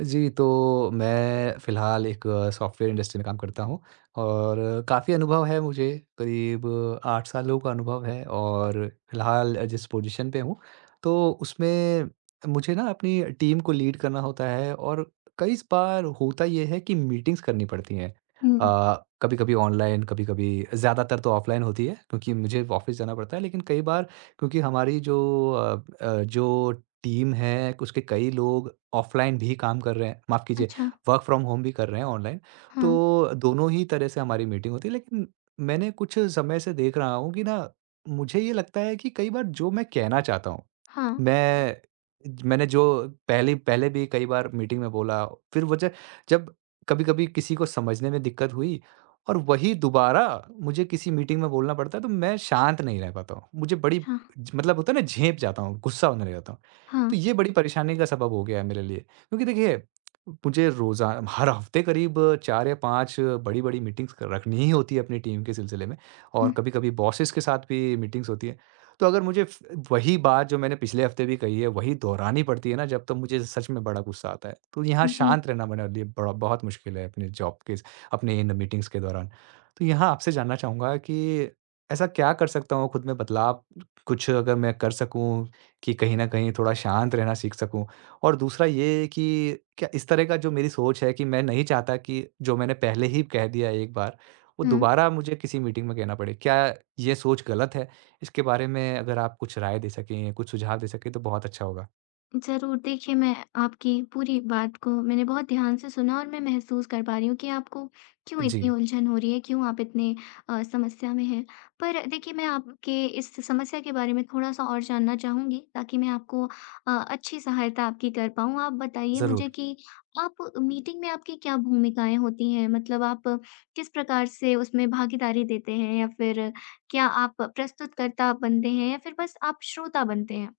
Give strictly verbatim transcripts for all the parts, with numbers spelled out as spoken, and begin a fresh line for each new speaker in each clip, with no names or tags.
जी, तो मैं फ़िलहाल एक सॉफ्टवेयर इंडस्ट्री में काम करता हूँ और काफ़ी अनुभव है मुझे, करीब आठ सालों का अनुभव है और फ़िलहाल जिस पोज़ीशन पे हूँ, तो उसमें मुझे ना अपनी टीम को लीड करना होता है और कई स बार होता ये है कि मीटिंग्स करनी पड़ती हैं।
हुँ।
अ, कभी-कभी ऑनलाइन, कभी-कभी ज़्यादातर तो ऑफ़लाइन होती है क्योंकि मुझे ऑफ़िस जाना पड़ता है, लेकिन कई बार क्योंकि हमारी जो अ अ, जो टीम है, क उसके कई लोग ऑफ़लाइन भी काम कर रहे हैं, माफ़ कीजिए,
अच्छा।
वर्क फ्रॉम होम भी कर रहे हैं ऑनलाइन।
हाँ,
तो दोनों ही तरह से हमारी मीटिंग होती है, लेकिन मैंने कुछ समय से देख रहा हूँ कि ना, मुझे ये लगता है कि कई बार जो मैं कहना चाहता हूँ,
हाँ,
मैं मैंने जो पहले पहले भी कई बार मीटिंग में बोला, फिर मुझे जब कभी-कभी किसी को समझने में दिक्कत हुई और वही दोबारा मुझे किसी मीटिंग में बोलना पड़ता है, तो मैं शांत नहीं रह पाता हूँ। मुझे बड़ी
अच्छा,
ज मतलब होता है ना, झेंप जाता हूँ, गुस्सा होने लग जाता हूँ।
हाँ।
तो ये बड़ी परेशानी का सबब हो गया है मेरे लिए, क्योंकि देखिए, मुझे रोज़ा हर हफ़्ते करीब चार या पांच बड़ी-बड़ी मीटिंग्स क रखनी ही होती है अपनी टीम के सिलसिले में और
हुँ,
कभी-कभी बॉसेस के साथ भी मीटिंग्स होती हैं। तो अगर मुझे फ वही बात जो मैंने पिछले हफ्ते भी कही है, वही दोहरानी पड़ती है ना जब, तो मुझे सच में बड़ा गुस्सा आता है। तो यहाँ
जी,
शांत रहना मेरे लिए बड़ा बहुत मुश्किल है अपने जॉब के, अपने इन मीटिंग्स के दौरान। तो यहाँ आपसे जानना चाहूँगा कि ऐसा क्या कर सकता हूँ खुद में बदलाव, कुछ अगर मैं कर सकूँ कि कहीं न कहीं थोड़ा शांत रहना सीख सकूँ? और दूसरा ये कि क्या इस तरह का जो मेरी सोच है कि मैं नहीं चाहता कि जो मैंने पहले ही कह दिया है एक बार, वो
हुँ।
दोबारा मुझे किसी मीटिंग में कहना पड़े। क्या ये सोच गलत है? इसके बारे में अगर आप कुछ राय दे सकें, कुछ सुझाव दे सकें तो बहुत अच्छा होगा।
ज़रूर, देखिए मैं आपकी पूरी बात को मैंने बहुत ध्यान से सुना और मैं महसूस कर पा रही हूँ कि आपको क्यों
जी,
इतनी उलझन हो रही है, क्यों आप इतने अ, समस्या में हैं। पर देखिए मैं आपके इस समस्या के बारे में थोड़ा-सा और जानना चाहूँगी ताकि मैं आपको अ, अच्छी सहायता आपकी कर पाऊँ। आप बताइए मुझे
ज़रूर।
कि आप मीटिंग में आपकी क्या भूमिकाएँ होती हैं? मतलब आप किस प्रकार से उसमें भागीदारी देते हैं या फिर क्या आप प्रस्तुतकर्ता बनते हैं या फिर बस आप श्रोता बनते हैं?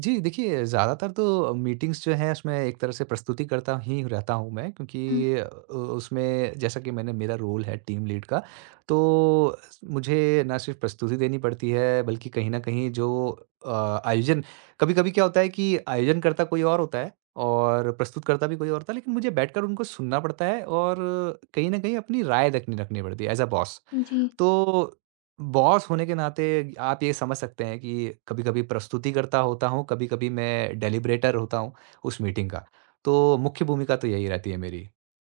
जी, देखिए, ज़्यादातर तो मीटिंग्स जो हैं उसमें एक तरह से प्रस्तुति करता ही रहता हूँ मैं, क्योंकि अ, उसमें जैसा कि मैंने, मेरा रोल है टीम लीड का, तो मुझे ना सिर्फ़ प्रस्तुति देनी पड़ती है बल्कि कहीं न कहीं जो अ, आयोजन, कभी-कभी क्या होता है कि आयोजनकर्ता कोई और होता है और प्रस्तुतकर्ता भी कोई और होता है, लेकिन मुझे बैठकर उनको सुनना पड़ता है और कहीं न कहीं अपनी राय रखनी रखनी पड़ती है एज़ अ बॉस।
हुँ, जी।
तो बॉस होने के नाते आप ये समझ सकते हैं कि कभी-कभी प्रस्तुतिकर्ता होता हूँ, कभी-कभी मैं डेलिब्रेटर होता हूँ उस मीटिंग का। तो मुख्य भूमिका तो यही रहती है मेरी।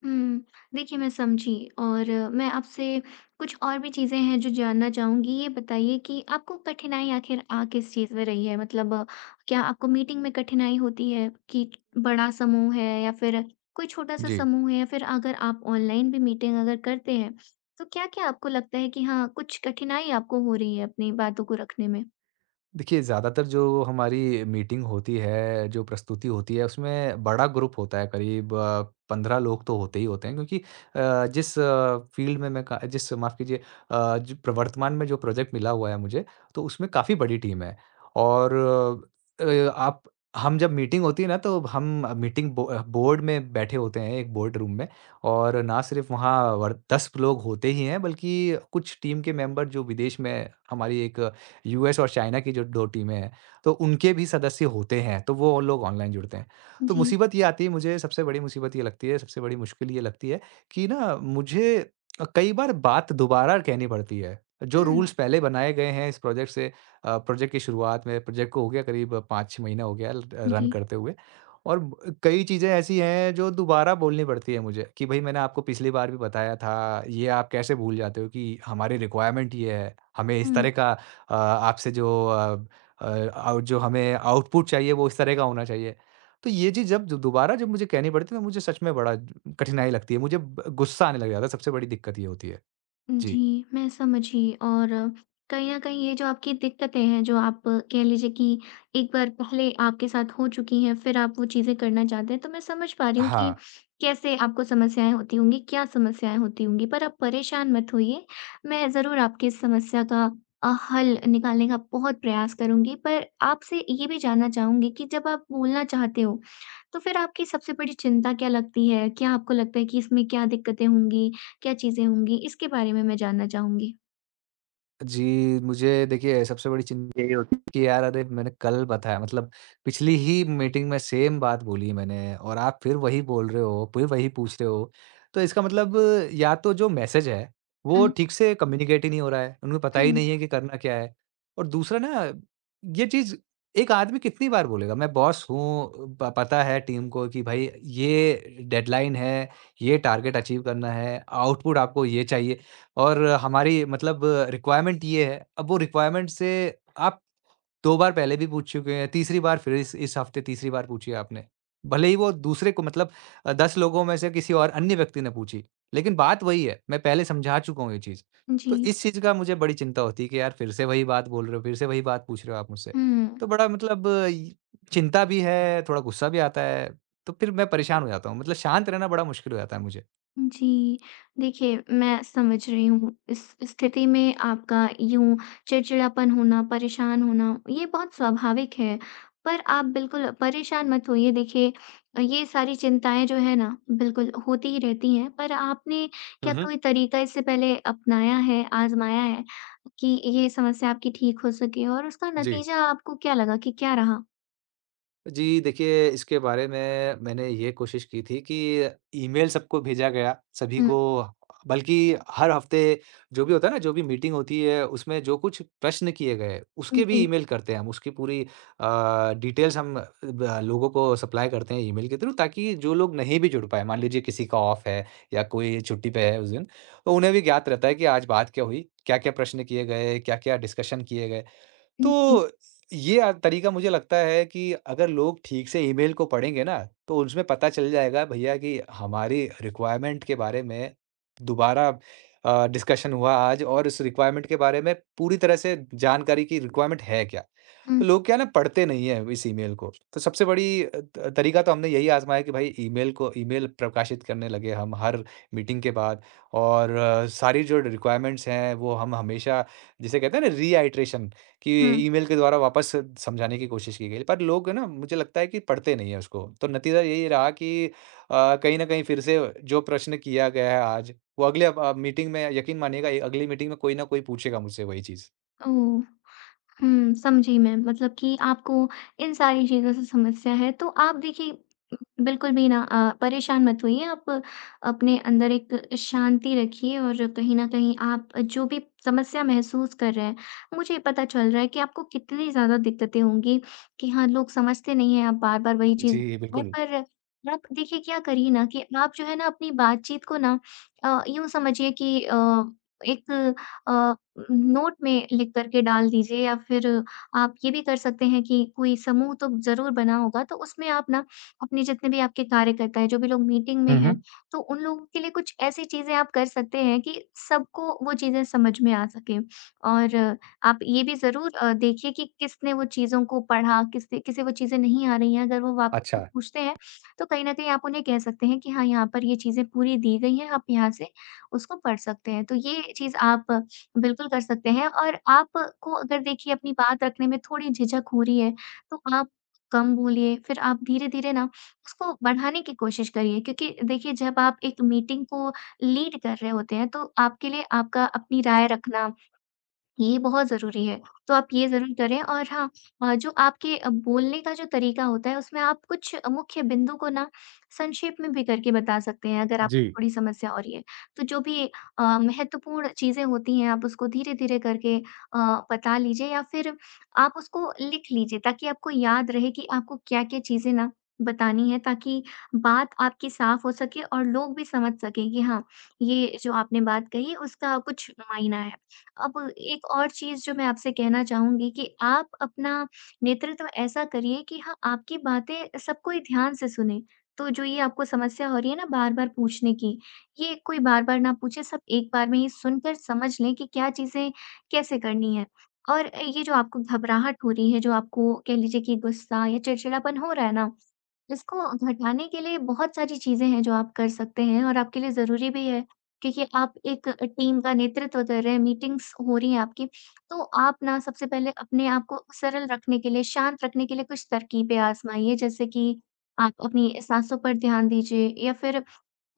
हुँ। देखिए, मैं समझी और अ, मैं आपसे कुछ और भी चीज़ें हैं जो जानना चाहूँगी। ये बताइए कि आपको कठिनाई आखिर आ किस चीज़ में रही है? मतलब अ, क्या आपको मीटिंग में कठिनाई होती है कि बड़ा समूह है या फिर कोई छोटा-सा
जी।
समूह है या फिर अगर आप ऑनलाइन भी मीटिंग अगर करते हैं, तो क्या-क्या आपको लगता है कि हाँ, कुछ कठिनाई आपको हो रही है अपनी बातों को रखने में?
देखिए, ज़्यादातर जो हमारी मीटिंग होती है, जो प्रस्तुति होती है, उसमें बड़ा ग्रुप होता है, करीब अ, पंद्रह लोग तो होते ही होते हैं, क्योंकि अ, जिस अ, फ़ील्ड में मैं का जिस माफ़ कीजिए। अ, जो प्र वर्तमान में जो प्रोजेक्ट मिला हुआ है मुझे, तो उसमें काफ़ी बड़ी टीम है। और अ, आप हम, जब मीटिंग होती है ना, तो हम मीटिंग बो अ, बोर्ड में बैठे होते हैं, एक बोर्ड रूम में और ना सिर्फ़ वहाँ वर दस लोग होते ही हैं, बल्कि कुछ टीम के मेंबर जो विदेश में, हमारी एक यूएस और चाइना की जो दो टीमें हैं, तो उनके भी सदस्य होते हैं, तो वो लोग ऑनलाइन जुड़ते हैं। तो
जी।
मुसीबत ये आती है मुझे, सबसे बड़ी मुसीबत ये लगती है, सबसे बड़ी मुश्किल ये लगती है कि ना, मुझे अ, कई बार बात दोबारा कहनी पड़ती है। जो
हुँ।
रूल्स पहले बनाए गए हैं इस प्रोजेक्ट से, अ, प्रोजेक्ट की शुरुआत में, प्रोजेक्ट को हो गया करीब पांच-छह महीना हो गया ल रन
जी।
करते हुए, और ब कई चीज़ें ऐसी हैं जो दोबारा बोलनी पड़ती है मुझे कि भई, मैंने आपको पिछली बार भी बताया था, ये आप कैसे भूल जाते हो कि हमारी रिक्वायरमेंट ये है, हमें
हुँ।
इस तरह का अ, आपसे जो अ अ, आउ जो हमें आउटपुट चाहिए वो इस तरह का होना चाहिए। तो ये चीज़ जब द दोबारा जब मुझे कहनी पड़ती है तो मुझे सच में बड़ा कठिनाई लगती है। मुझे ब गुस्सा आने लग जाता है, सबसे बड़ी दिक्कत ये होती है। जी।
जी, मैं समझी और कहीं न कहीं ये जो आपकी दिक्कतें हैं, जो आप कह लीजिए कि एक बार पहले आपके साथ हो चुकी हैं, फिर आप वो चीज़ें करना चाहते हैं, तो मैं समझ पा रही हूँ कि
हाँ।
कैसे आपको समस्याएँ होती होंगी, क्या समस्याएँ होती होंगी। पर आप परेशान मत होइए, मैं ज़रूर आपकी इस समस्या का अ, हल निकालने का बहुत प्रयास करूँगी। पर आपसे ये भी जानना चाहूँगी कि जब आप बोलना चाहते हो, तो फिर आपकी सबसे बड़ी चिंता क्या लगती है? क्या आपको लगता है कि इसमें क्या दिक्कतें होंगी? क्या चीज़ें होंगी? इसके बारे में मैं जानना चाहूँगी।
जी, मुझे देखिए, सबसे बड़ी चिंता यही होती है कि यार अरे, मैंने कल बताया, मतलब पिछली ही मीटिंग में सेम बात बोली मैंने, और आप फिर वही बोल रहे हो, फिर वही पूछ रहे हो। तो इसका मतलब या तो जो मैसेज है, वो
हुँ,
ठीक से कम्युनिकेट ही नहीं हो रहा है, उनको पता ही
हुँ।
नहीं है कि करना क्या है। और दूसरा ना, ये चीज़, एक आदमी कितनी बार बोलेगा? मैं बॉस हूँ, प पता है टीम को कि भाई ये डेडलाइन है, ये टारगेट अचीव करना है, आउटपुट आपको ये चाहिए। और हमारी मतलब रिक्वायरमेंट ये है, अब वो रिक्वायरमेंट से आप दो बार पहले भी पूछ चुके हैं, तीसरी बार फिर इस इस हफ़्ते तीसरी बार पूछी आपने। भले ही वो दूसरे को, मतलब अ, दस लोगों में से किसी और अन्य व्यक्ति ने पूछी, लेकिन बात वही है, मैं पहले समझा चुका हूँ ये चीज़। तो
जी,
इस चीज़ का मुझे बड़ी चिंता होती है कि यार, फिर से वही बात बोल रहे हो, फिर से वही बात पूछ रहे हो आप मुझसे।
हुँ।
तो बड़ा मतलब इ चिंता भी है, थोड़ा गुस्सा भी आता है, तो फिर मैं परेशान हो जाता हूँ, मतलब शांत रहना बड़ा मुश्किल हो जाता है मुझे।
जी, देखिए मैं समझ रही हूँ इस स्थिति में आपका यूँ चिड़चिड़ापन होना, परेशान होना ये बहुत स्वाभाविक है। पर आप बिल्कुल परेशान मत होइए देखिए ये सारी चिंताएँ जो है ना बिल्कुल होती ही रहती हैं। पर आपने क्या
हुँ, हुँ।
कोई तरीका इससे पहले अपनाया है, आज़माया है कि ये समस्या आपकी ठीक हो सके और उसका
जी।
नतीजा आपको क्या लगा कि क्या रहा?
जी, देखिए, इसके बारे में मैंने ये कोशिश की थी कि ईमेल सबको भेजा गया, सभी
हुँ।
को, बल्कि हर हफ़्ते जो भी होता है ना, जो भी मीटिंग होती है उसमें जो कुछ प्रश्न किए गए, उसके भी
जी,
ईमेल करते हैं हम, उसकी पूरी अ, डिटेल्स हम अ, ब लोगों को सप्लाई करते हैं ईमेल के थ्रू, ताकि जो लोग नहीं भी जुड़ पाएँ, मान लीजिए किसी का ऑफ है या कोई छुट्टी पे है उस दिन, तो उन्हें भी ज्ञात रहता है कि आज बात क्या हुई, क्या-क्या प्रश्न किए गए, क्या-क्या डिस्कशन किए गए।
जी।
तो ये अ, तरीका, मुझे लगता है कि अगर लोग ठीक से ईमेल को पढ़ेंगे ना, तो उसमें पता चल जाएगा भैया कि हमारी रिक्वायरमेंट के बारे में दोबारा अ, डिस्कशन हुआ आज, और इस रिक्वायरमेंट के बारे में पूरी तरह से जानकारी की रिक्वायरमेंट है क्या?
हुँ,
तो लोग क्या है ना, पढ़ते नहीं हैं इस ईमेल को। तो सबसे बड़ी अ, त तरीका तो हमने यही आज़माया कि भाई, ईमेल को ईमेल प्रकाशित करने लगे हम हर मीटिंग के बाद, और अ, सारी जो रिक्वायरमेंट्स हैं वो हम हमेशा, जिसे कहते हैं ना रीआइट्रेशन, कि
हुँ।
ईमेल के द्वारा वापस समझाने की कोशिश की गई। पर लोग है ना, मुझे लगता है कि पढ़ते नहीं हैं उसको। तो नतीजा यही रहा कि अ, कहीं न कहीं फिर से जो प्रश्न किया गया है आज, वो अगले अ, मीटिंग में, यकीन मानिएगा, अगली मीटिंग में कोई ना कोई पूछेगा मुझसे वही चीज़।
ओह! हुँ, समझी मैं मतलब कि आपको इन सारी चीज़ों से समस्या है। तो आप देखिए बिल्कुल भी ना अ, परेशान मत होइए। आप अपने अंदर एक शांति रखिए और कहीं न कहीं आप जो भी समस्या महसूस कर रहे हैं, मुझे पता चल रहा है कि आपको कितनी ज़्यादा दिक्कतें होंगी कि हाँ, लोग समझते नहीं हैं, आप बार-बार वही
जी,
चीज़ है।
बिल्कुल।
पर आप देखिए क्या करिए ना कि आप जो है ना अपनी बातचीत को ना अ, यूँ समझिए कि अ, एक अ, नोट में लिख कर के डाल दीजिए या फिर आप ये भी कर सकते हैं कि कोई समूह तो ज़रूर बना होगा, तो उसमें आप ना अपने जितने भी आपके कार्यकर्ता हैं, जो भी लोग मीटिंग में
हुँ,
हैं,
हुँ।
तो उन लोगों के लिए कुछ ऐसी चीज़ें आप कर सकते हैं कि सबको वो चीज़ें समझ में आ सकें। और आप ये भी ज़रूर अ, देखिए कि किसने वो चीज़ों को पढ़ा, किसने किसे वो चीज़ें नहीं आ रही हैं, अगर वो वापस से
अच्छा।
पूछते हैं, तो कहीं न कहीं आप उन्हें कह सकते हैं कि हाँ, यहाँ पर ये चीज़ें पूरी दी गई हैं, आप यहाँ से उसको पढ़ सकते हैं। तो ये चीज़ आप बिल्कुल कर सकते हैं और आपको अगर देखिए अपनी बात रखने में थोड़ी झिझक हो रही है, तो आप कम बोलिए, फिर आप धीरे-धीरे ना उसको बढ़ाने की कोशिश करिए क्योंकि देखिए जब आप एक मीटिंग को लीड कर रहे होते हैं, तो आपके लिए आपका अपनी राय रखना ये बहुत ज़रूरी है। तो आप ये ज़रूर करें और हाँ अ, जो आपके अ, बोलने का जो तरीका होता है, उसमें आप कुछ मुख्य बिंदु को ना संक्षेप में भी करके बता सकते हैं, अगर आपको
जी।
थोड़ी समस्या हो रही है। तो जो भी अ, महत्वपूर्ण चीज़ें होती हैं, आप उसको धीरे-धीरे करके अ, बता लीजिए या फिर आप उसको लिख लीजिए, ताकि आपको याद रहे कि आपको क्या-क्या चीज़ें ना बतानी है, ताकि बात आपकी साफ़ हो सके और लोग भी समझ सकें कि हाँ, ये जो आपने बात कही, उसका कुछ मायना है। अब एक और चीज़ जो मैं आपसे कहना चाहूँगी कि आप अपना नेतृत्व ऐसा करिए कि हाँ, आपकी बातें सब कोई ध्यान से सुने। तो जो ये आपको समस्या हो रही है ना बार-बार पूछने की, ये कोई बार-बार ना पूछे, सब एक बार में ही सुनकर समझ लें कि क्या चीज़ें कैसे करनी है। और ये जो आपको घबराहट हो रही है, जो आपको कह लीजिए कि गुस्सा या चिड़चिड़ापन हो रहा है ना, इसको घटाने के लिए बहुत सारी चीज़ें हैं जो आप कर सकते हैं और आपके लिए ज़रूरी भी है, क्योंकि आप एक टीम का नेतृत्व कर रहे हैं, मीटिंग्स हो रही हैं आपकी। तो आप ना सबसे पहले अपने आप को सरल रखने के लिए, शांत रखने के लिए कुछ तरकीबें आज़माइए जैसे कि आप अपनी साँसों पर ध्यान दीजिए या फिर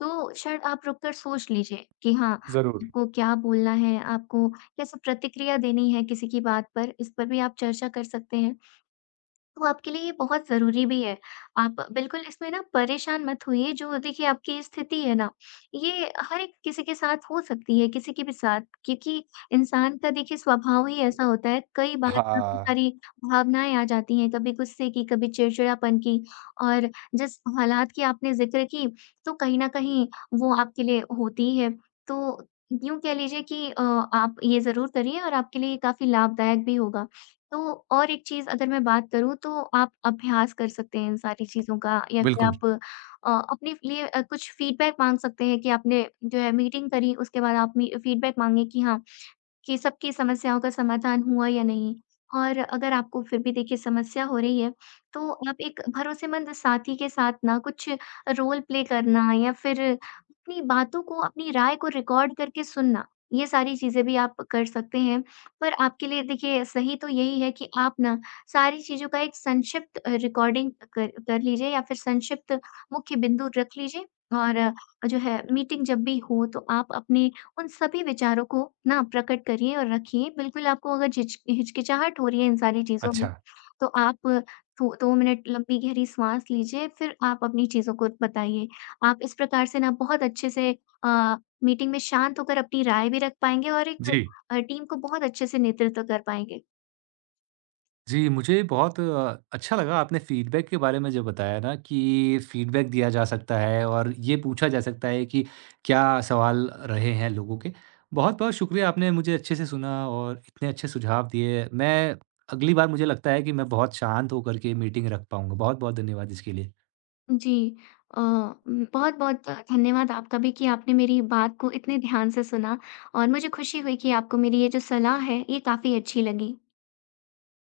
दो क्षण आप रुक कर सोच लीजिए कि हाँ,
ज़रूर।
आपको क्या बोलना है, आपको कैसे प्रतिक्रिया देनी है किसी की बात पर, इस पर भी आप चर्चा कर सकते हैं। तो आपके लिए ये बहुत ज़रूरी भी है। आप बिल्कुल इसमें ना परेशान मत होइए, जो देखिए आपकी स्थिति है ना, ये हर एक किसी के साथ हो सकती है, किसी के भी साथ क्योंकि इंसान का देखिए स्वभाव ही ऐसा होता है। कई बार काफ़ी
हाँ,
सारी भावनाएँ आ जाती हैं, कभी गुस्से की, कभी चिड़चिड़ापन की और जिस हालात की आपने ज़िक्र की, तो कहीं न कहीं वो आपके लिए होती ही है। तो यूँ कह लीजिए कि अ, आप ये ज़रूर करिए और आपके लिए ये काफ़ी लाभदायक भी होगा। तो और एक चीज़ अगर मैं बात करूँ तो आप अभ्यास कर सकते हैं इन सारी चीज़ों का या फिर
बिल्कुल।
आप अ, अपने लिए अ, कुछ फीडबैक माँग सकते हैं कि आपने जो है मीटिंग करी उसके बाद आप मी फीडबैक माँगे कि हाँ, कि सबकी समस्याओं का समाधान हुआ या नहीं। और अगर आपको फिर भी देखिए समस्या हो रही है, तो आप एक भरोसेमंद साथी के साथ ना कुछ रोल प्ले करना या फिर अपनी बातों को, अपनी राय को रिकॉर्ड करके सुनना, ये सारी चीज़ें भी आप कर सकते हैं। पर आपके लिए देखिए सही तो यही है कि आप ना सारी चीज़ों का एक संक्षिप्त अ, रिकॉर्डिंग कर कर लीजिए या फिर संक्षिप्त मुख्य बिंदु रख लीजिए और अ, जो है मीटिंग जब भी हो तो आप अपने उन सभी विचारों को ना प्रकट करिए और रखिए। बिल्कुल आपको अगर झिच हिचकिचाहट हो रही है इन सारी चीज़ों में,
अच्छा,
तो आप थो दो मिनट लंबी गहरी साँस लीजिए, फिर आप अपनी चीज़ों को बताइए। आप इस प्रकार से ना बहुत अच्छे से अ, मीटिंग में शांत होकर अपनी राय भी रख पाएँगे और एक
जी।
अ, टीम को बहुत अच्छे से नेतृत्व कर पाएँगे।
जी, मुझे बहुत अ, अच्छा लगा आपने फ़ीडबैक के बारे में जो बताया ना, कि फ़ीडबैक दिया जा सकता है और ये पूछा जा सकता है कि क्या सवाल रहे हैं लोगों के। बहुत-बहुत शुक्रिया, आपने मुझे अच्छे से सुना और इतने अच्छे सुझाव दिए। मैं अगली बार, मुझे लगता है कि मैं बहुत शांत होकर के मीटिंग रख पाऊँगा। बहुत-बहुत धन्यवाद इसके लिए।
जी। अ, उम, बहुत-बहुत धन्यवाद आपका भी कि आपने मेरी बात को इतने ध्यान से सुना और मुझे खुशी हुई कि आपको मेरी ये जो सलाह है, ये काफ़ी अच्छी लगी।